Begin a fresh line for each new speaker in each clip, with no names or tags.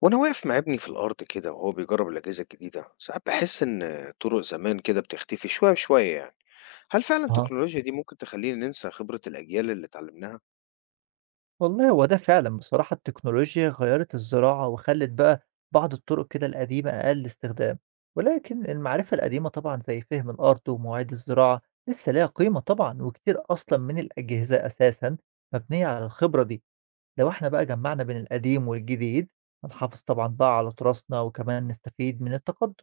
وأنا واقف مع ابني في الأرض كده وهو بيجرب الأجهزة الجديدة. ساعات بحس إن طرق زمان كده بتختفي شوية شوية، يعني هل فعلا
أها،
التكنولوجيا دي ممكن تخلينا ننسى خبرة الأجيال اللي اتعلمناها؟
والله هو ده فعلًا بصراحة التكنولوجيا غيّرت الزراعة وخلّت بقى بعض الطرق كده القديمة أقل استخدام، ولكن المعرفة القديمة طبعًا زي فهم الأرض ومواعيد الزراعة لسه ليها قيمة طبعًا، وكتير أصلًا من الأجهزة أساسًا مبنية على الخبرة دي، لو إحنا بقى جمّعنا بين القديم والجديد هنحافظ طبعًا بقى على تراثنا وكمان نستفيد من التقدم.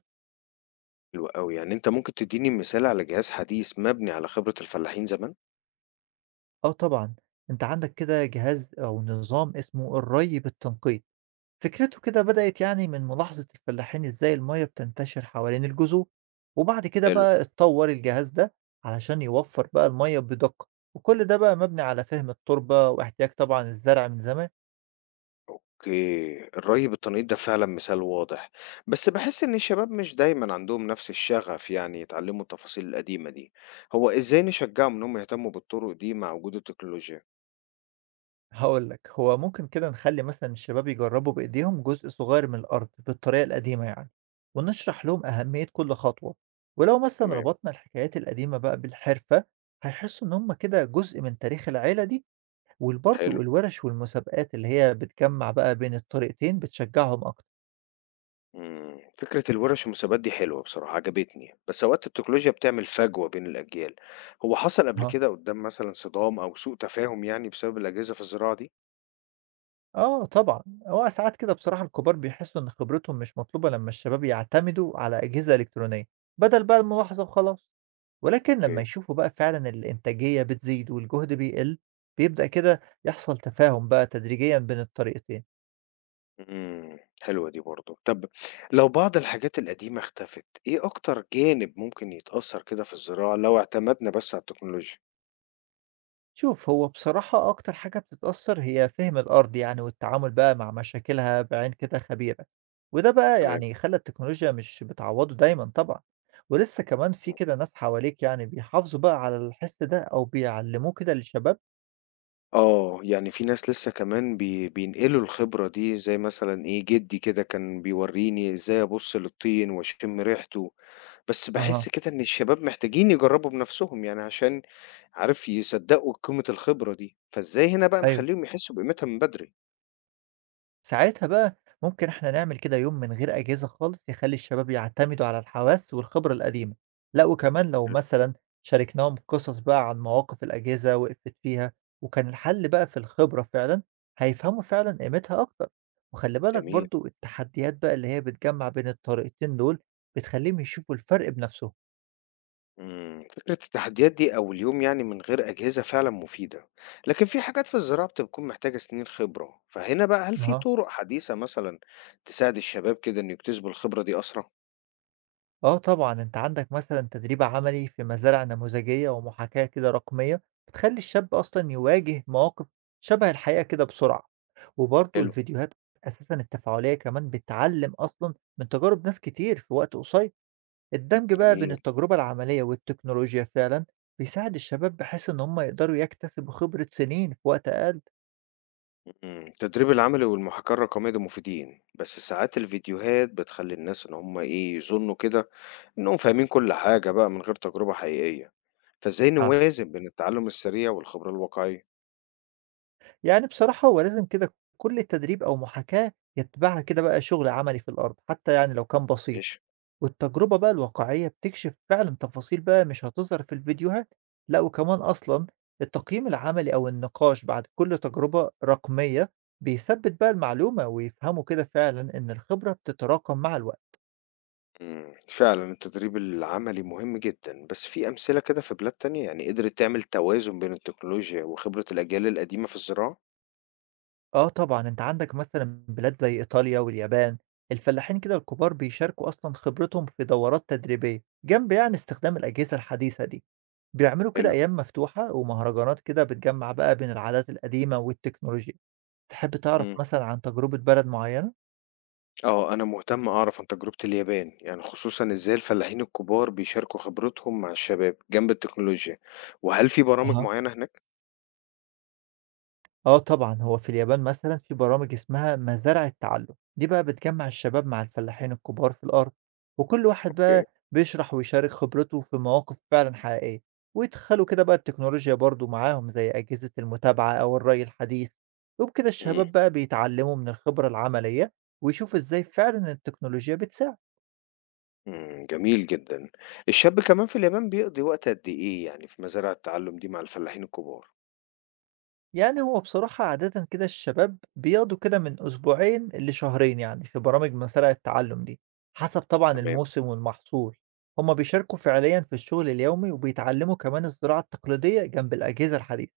حلو أوي، يعني أنت ممكن تديني مثال على جهاز حديث مبني على خبرة الفلاحين زمان؟
آه طبعًا، أنت عندك كده جهاز أو نظام اسمه الري بالتنقيط. فكرته كده بدأت يعني من ملاحظة الفلاحين إزاي المية بتنتشر حوالين الجذور وبعد كده
حلو.
بقى اتطور الجهاز ده علشان يوفر بقى المية بدقة، وكل ده بقى مبني على فهم التربة واحتياج طبعا الزرع من زمان.
أوكي، الري بالتنقيط ده فعلا مثال واضح، بس بحس إن الشباب مش دايما عندهم نفس الشغف، يعني يتعلموا التفاصيل القديمة دي. هو إزاي نشجعهم إنهم يهتموا بالطرق دي مع وجود التكنولوجيا؟
هقول لك هو ممكن كده نخلي مثلا الشباب يجربوا بإيديهم جزء صغير من الأرض بالطريقة القديمة يعني، ونشرح لهم أهمية كل خطوة، ولو مثلا
تمام.
ربطنا الحكايات القديمة بقى بالحرفة هيحسوا إن هم كده جزء من تاريخ العيلة دي، وبرضه
حلو.
الورش والمسابقات اللي هي بتجمّع بقى بين الطريقتين بتشجّعهم أكتر.
فكرة الورش والمسابقات دي حلوة بصراحة، عجبتني، بس أوقات التكنولوجيا بتعمل فجوة بين الأجيال، هو حصل قبل
أها.
كده قدّام مثلًا صدام أو سوء تفاهم يعني بسبب الأجهزة في الزراعة دي؟
آه طبعًا، هو ساعات كده بصراحة الكبار بيحسّوا إن خبرتهم مش مطلوبة لمّا الشباب يعتمدوا على أجهزة إلكترونية بدل بقى الملاحظة وخلاص، ولكن لمّا
أوكي،
يشوفوا بقى فعلًا الإنتاجية بتزيد والجهد بيقل، بيبدأ كده يحصل تفاهم بقى تدريجيًا بين الطريقتين.
حلوة دي برضه. طب لو بعض الحاجات القديمة اختفت، إيه أكتر جانب ممكن يتأثر كده في الزراعة لو اعتمدنا بس على التكنولوجيا؟
شوف هو بصراحة أكتر حاجة بتتأثر هي فهم الأرض يعني والتعامل بقى مع مشاكلها بعين كده خبيرة، وده بقى
تمام.
يعني خلى التكنولوجيا مش بتعوضه دايما طبعا، ولسه كمان في
إمم.
كده ناس حواليك يعني بيحافظوا بقى على الحس ده أو بيعلموه كده للشباب.
آه، يعني في ناس لسه كمان بينقلوا الخبرة دي، زي مثلًا إيه، جدي كده كان بيورّيني إزاي أبُص للطين وأشم ريحته. بس
اها.
باحس كده إن الشباب محتاجين يجرّبوا بنَفْسهم، يعني عشان عارف يصدّقوا قيمة الخبرة دي، فإزاي هنا بقى
ايوه،
نخلّيهم يحسّوا بقيمتها من بدري؟
ساعتها بقى ممكن إحنا نعمل كده يوم من غير أجهزة خالص يخلّي الشباب يعتمدوا على الحواس والخبرة القديمة، لأ وكمان لو
حلو.
مثلًا شاركناهم قصص بقى عن مواقف الأجهزة وقفت فيها، وكان الحل بقى في الخبرة فعلًا، هيفهموا فعلًا قيمتها أكتر، وخلّي بالك
جميل.
برضه التحديات بقى اللي هي بتجمّع بين الطريقتين دول بتخلّيهم يشوفوا الفرق بنفسهم.
فكرة التحديات دي أو اليوم يعني من غير أجهزة فعلًا مفيدة، لكن في حاجات في الزراعة بتكون محتاجة سنين خبرة، فهنا بقى هل في
آه.
طُرق حديثة مثلًا تساعد الشباب كده إن يكتسبوا الخبرة دي أسرع؟
آه طبعًا، أنت عندك مثلًا تدريب عملي في مزارع نموذجية ومحاكاة كده رقمية، بتخلّي الشاب أصلًا يواجه مواقف شبه الحقيقة كده بسرعة، وبرضه
حلو.
الفيديوهات أساسًا التفاعلية كمان بتعلّم أصلًا من تجارب ناس كتير في وقت قصير، الدمج بقى بين
جميل.
التجربة العملية والتكنولوجيا فعلًا بيساعد الشباب بحيث إن هم يقدروا يكتسبوا خبرة سنين في وقت أقل.
التدريب العملي والمحاكاة الرقمية دول مفيدين، بس ساعات الفيديوهات بتخلّي الناس إن هم إيه، يظنّوا كده إنّهم فاهمين كل حاجة بقى من غير تجربة حقيقية، فإزاي
آه.
نوازن بين التعلم السريع والخبرة الواقعية؟
يعني بصراحة هو لازم كده كل تدريب أو محاكاة يتبعها كده بقى شغل عملي في الأرض، حتى يعني لو كان بسيط.
ماشي.
والتجربة بقى الواقعية بتكشف فعلا تفاصيل بقى مش هتظهر في الفيديوهات، لا وكمان أصلا التقييم العملي أو النقاش بعد كل تجربة رقمية بيثبت بقى المعلومة ويفهموا كده فعلا إن الخبرة بتتراكم مع الوقت.
فعلًا التدريب العملي مهم جدًا، بس في أمثلة كده في بلاد تانية يعني قدرت تعمل توازن بين التكنولوجيا وخبرة الأجيال القديمة في الزراعة؟
آه طبعا أنت عندك مثلا بلاد زي إيطاليا واليابان، الفلاحين كده الكبار بيشاركوا أصلا خبرتهم في دورات تدريبية جنب يعني استخدام الأجهزة الحديثة دي، بيعملوا كده
حلو.
أيام مفتوحة ومهرجانات كده بتجمع بقى بين العادات القديمة والتكنولوجيا. تحب تعرف
إمم.
مثلًا عن تجربة بلد معيّنة؟
آه، أنا مهتم أعرف عن تجربة اليابان، يعني خصوصًا إزاي الفلاحين الكبار بيشاركوا خبرتهم مع الشباب جنب التكنولوجيا، وهل في برامج
أها.
معينة هناك؟
آه طبعًا، هو في اليابان مثلًا في برامج اسمها مزارع التعلم، دي بقى بتجمّع الشباب مع الفلاحين الكبار في الأرض، وكل واحد
أوكي.
بقى بيشرح ويشارك خبرته في مواقف فعلًا حقيقية، ويدخلوا كده بقى التكنولوجيا برضه معاهم زي أجهزة المتابعة أو الري الحديث، وبكده
إمم.
الشباب بقى بيتعلموا من الخبرة العملية، ويشوفوا إزاي فعلًا التكنولوجيا بتساعد.
جميل جدًا. الشاب كمان في اليابان بيقضي وقت قد إيه يعني في مزارع التعلم دي مع الفلاحين الكبار؟
يعني هو بصراحة عادةً كده الشباب بيقضوا كده من أسبوعين لشهرين يعني في برامج مزارع التعلُّم دي، حسب طبعًا
تمام.
الموسم والمحصول. هُم بيشاركوا فعليًا في الشغل اليومي وبيتعلّموا كمان الزراعة التقليدية جنب الأجهزة الحديثة.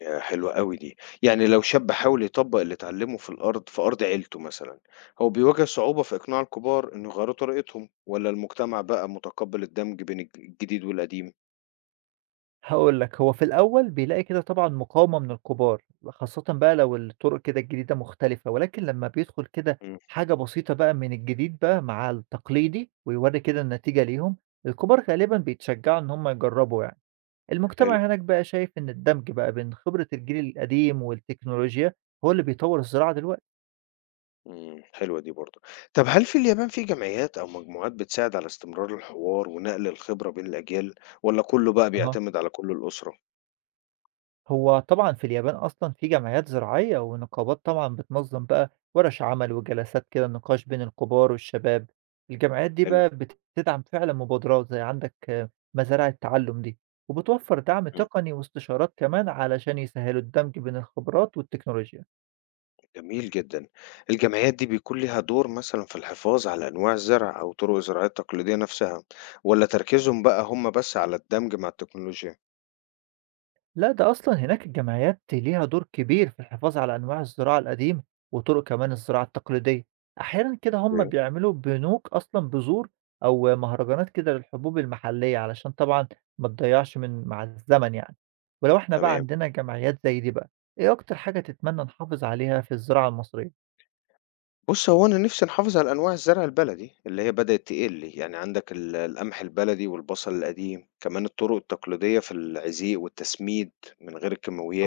يا حلوة أوي دي. يعني لو شاب حاول يطبق اللي اتعلمه في الأرض في أرض عيلته مثلًا، هو بيواجه صعوبة في إقناع الكبار إنه يغيروا طريقتهم، والّا المجتمع بقى متقبل الدمج بين الجديد والقديم؟
هاقول لك، هو في الأول بيلاقي كده طبعًا مقاومة من الكبار، خاصةً بقى لو الطرق كده الجديدة مختلفة، ولكن لمّا بيدخل كده
إمم.
حاجة بسيطة بقى من الجديد بقى مع التقليدي ويورّي كده النتيجة ليهم، الكبار غالبًا بيتشجّعوا إن هُم يجرّبوا يعني.
حلو.
المجتمع هناك بقى شايف إن الدمج بقى بين خبرة الجيل القديم والتكنولوجيا هو اللي بيطور الزراعة دلوقتي.
حلوة دي برضه. طب هل في اليابان في جمعيات أو مجموعات بتساعد على استمرار الحوار ونقل الخبرة بين الأجيال والّا كُلّه بقى
أها.
بيعتمد على كل الأسرة؟
هو طبعا في اليابان أصلا في جمعيات زراعية ونقابات طبعا بتنظم بقى ورش عمل وجلسات كده نقاش بين الكبار والشباب. الجمعيات دي
حلو.
بقى بتدعم فعلا مبادرات زي عندك آه، مزارع التعلم دي، وبتوفر دعم
إمم.
تقني واستشارات كمان علشان يسهلوا الدمج بين الخبرات والتكنولوجيا.
جميل جدًا. الجمعيات دي بيكون ليها دور مثلًا في الحفاظ على أنواع الزرع أو طرق الزراعية التقليدية نَفْسها والّا تركيزهم بقى هم بس على الدمج مع التكنولوجيا؟
لأ، ده أصلًا هناك الجمعيات ليها دور كبير في الحفاظ على أنواع الزراعة القديمة، وطرق كمان الزراعة التقليدية، أحيانًا كده هم
أوكي.
بيعملوا بنوك أصلًا بذور أو مهرجانات كده للحبوب المحلية، علشان طبعًا ما تضيّعش من مع الزمن يعني، ولو إحنا بقى
تمام.
عندنا جمعيات زي دي بقى، إيه أكتر حاجة تتمنى نحافظ عليها في الزراعة المصرية؟
بُص، هو أنا نِفْسي نحافظ على أنواع الزرع البلدي، اللي هي بدأت تقِل، يعني عندك ال القمح البلدي والبصل القديم، كمان الطرق التقليدية في العزيق والتسميد من غير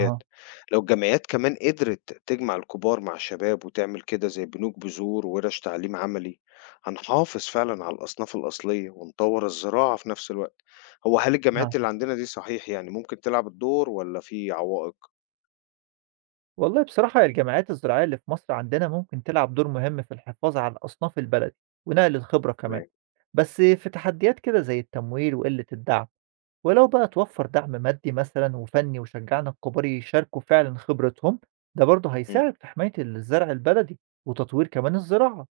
أها،
لو الجمعيات كمان قدرت تجمع الكبار مع الشباب وتعمل كده زي بنوك بذور وورش تعليم عملي، هنحافظ فعلًا على الأصناف الأصلية ونطوّر الزراعة في نَفْس الوقت. هو هل
نعم.
الجمعيات اللي عندنا دي صحيح يعني ممكن تلعب الدور والّا في عوائق؟
والله بصراحة هي الجمعيات الزراعية اللي في مصر عندنا ممكن تلعب دور مهم في الحفاظ على الأصناف البلدي، ونقل الخبرة كمان.
تمام.
بس في تحديات كده زي التمويل وقلة الدعم، ولو بقى توفر دعم مادي مثلا وفني وشجعنا الكبار يشاركوا فعلا خبرتهم ده برضه
إمم.
هيساعد في حماية الزرع البلدي وتطوير كمان الزراعة،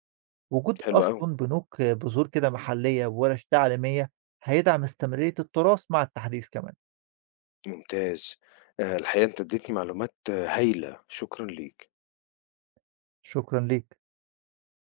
وجود
حلو أوي.
أصلا بنوك بذور كده محلية وورش تعليمية هيدعم استمرارية التراث مع التحديث كمان.
ممتاز. الحقيقة أنت ادّيتني معلومات آه، هايلة، شكرًا ليك.
شكرا ليك.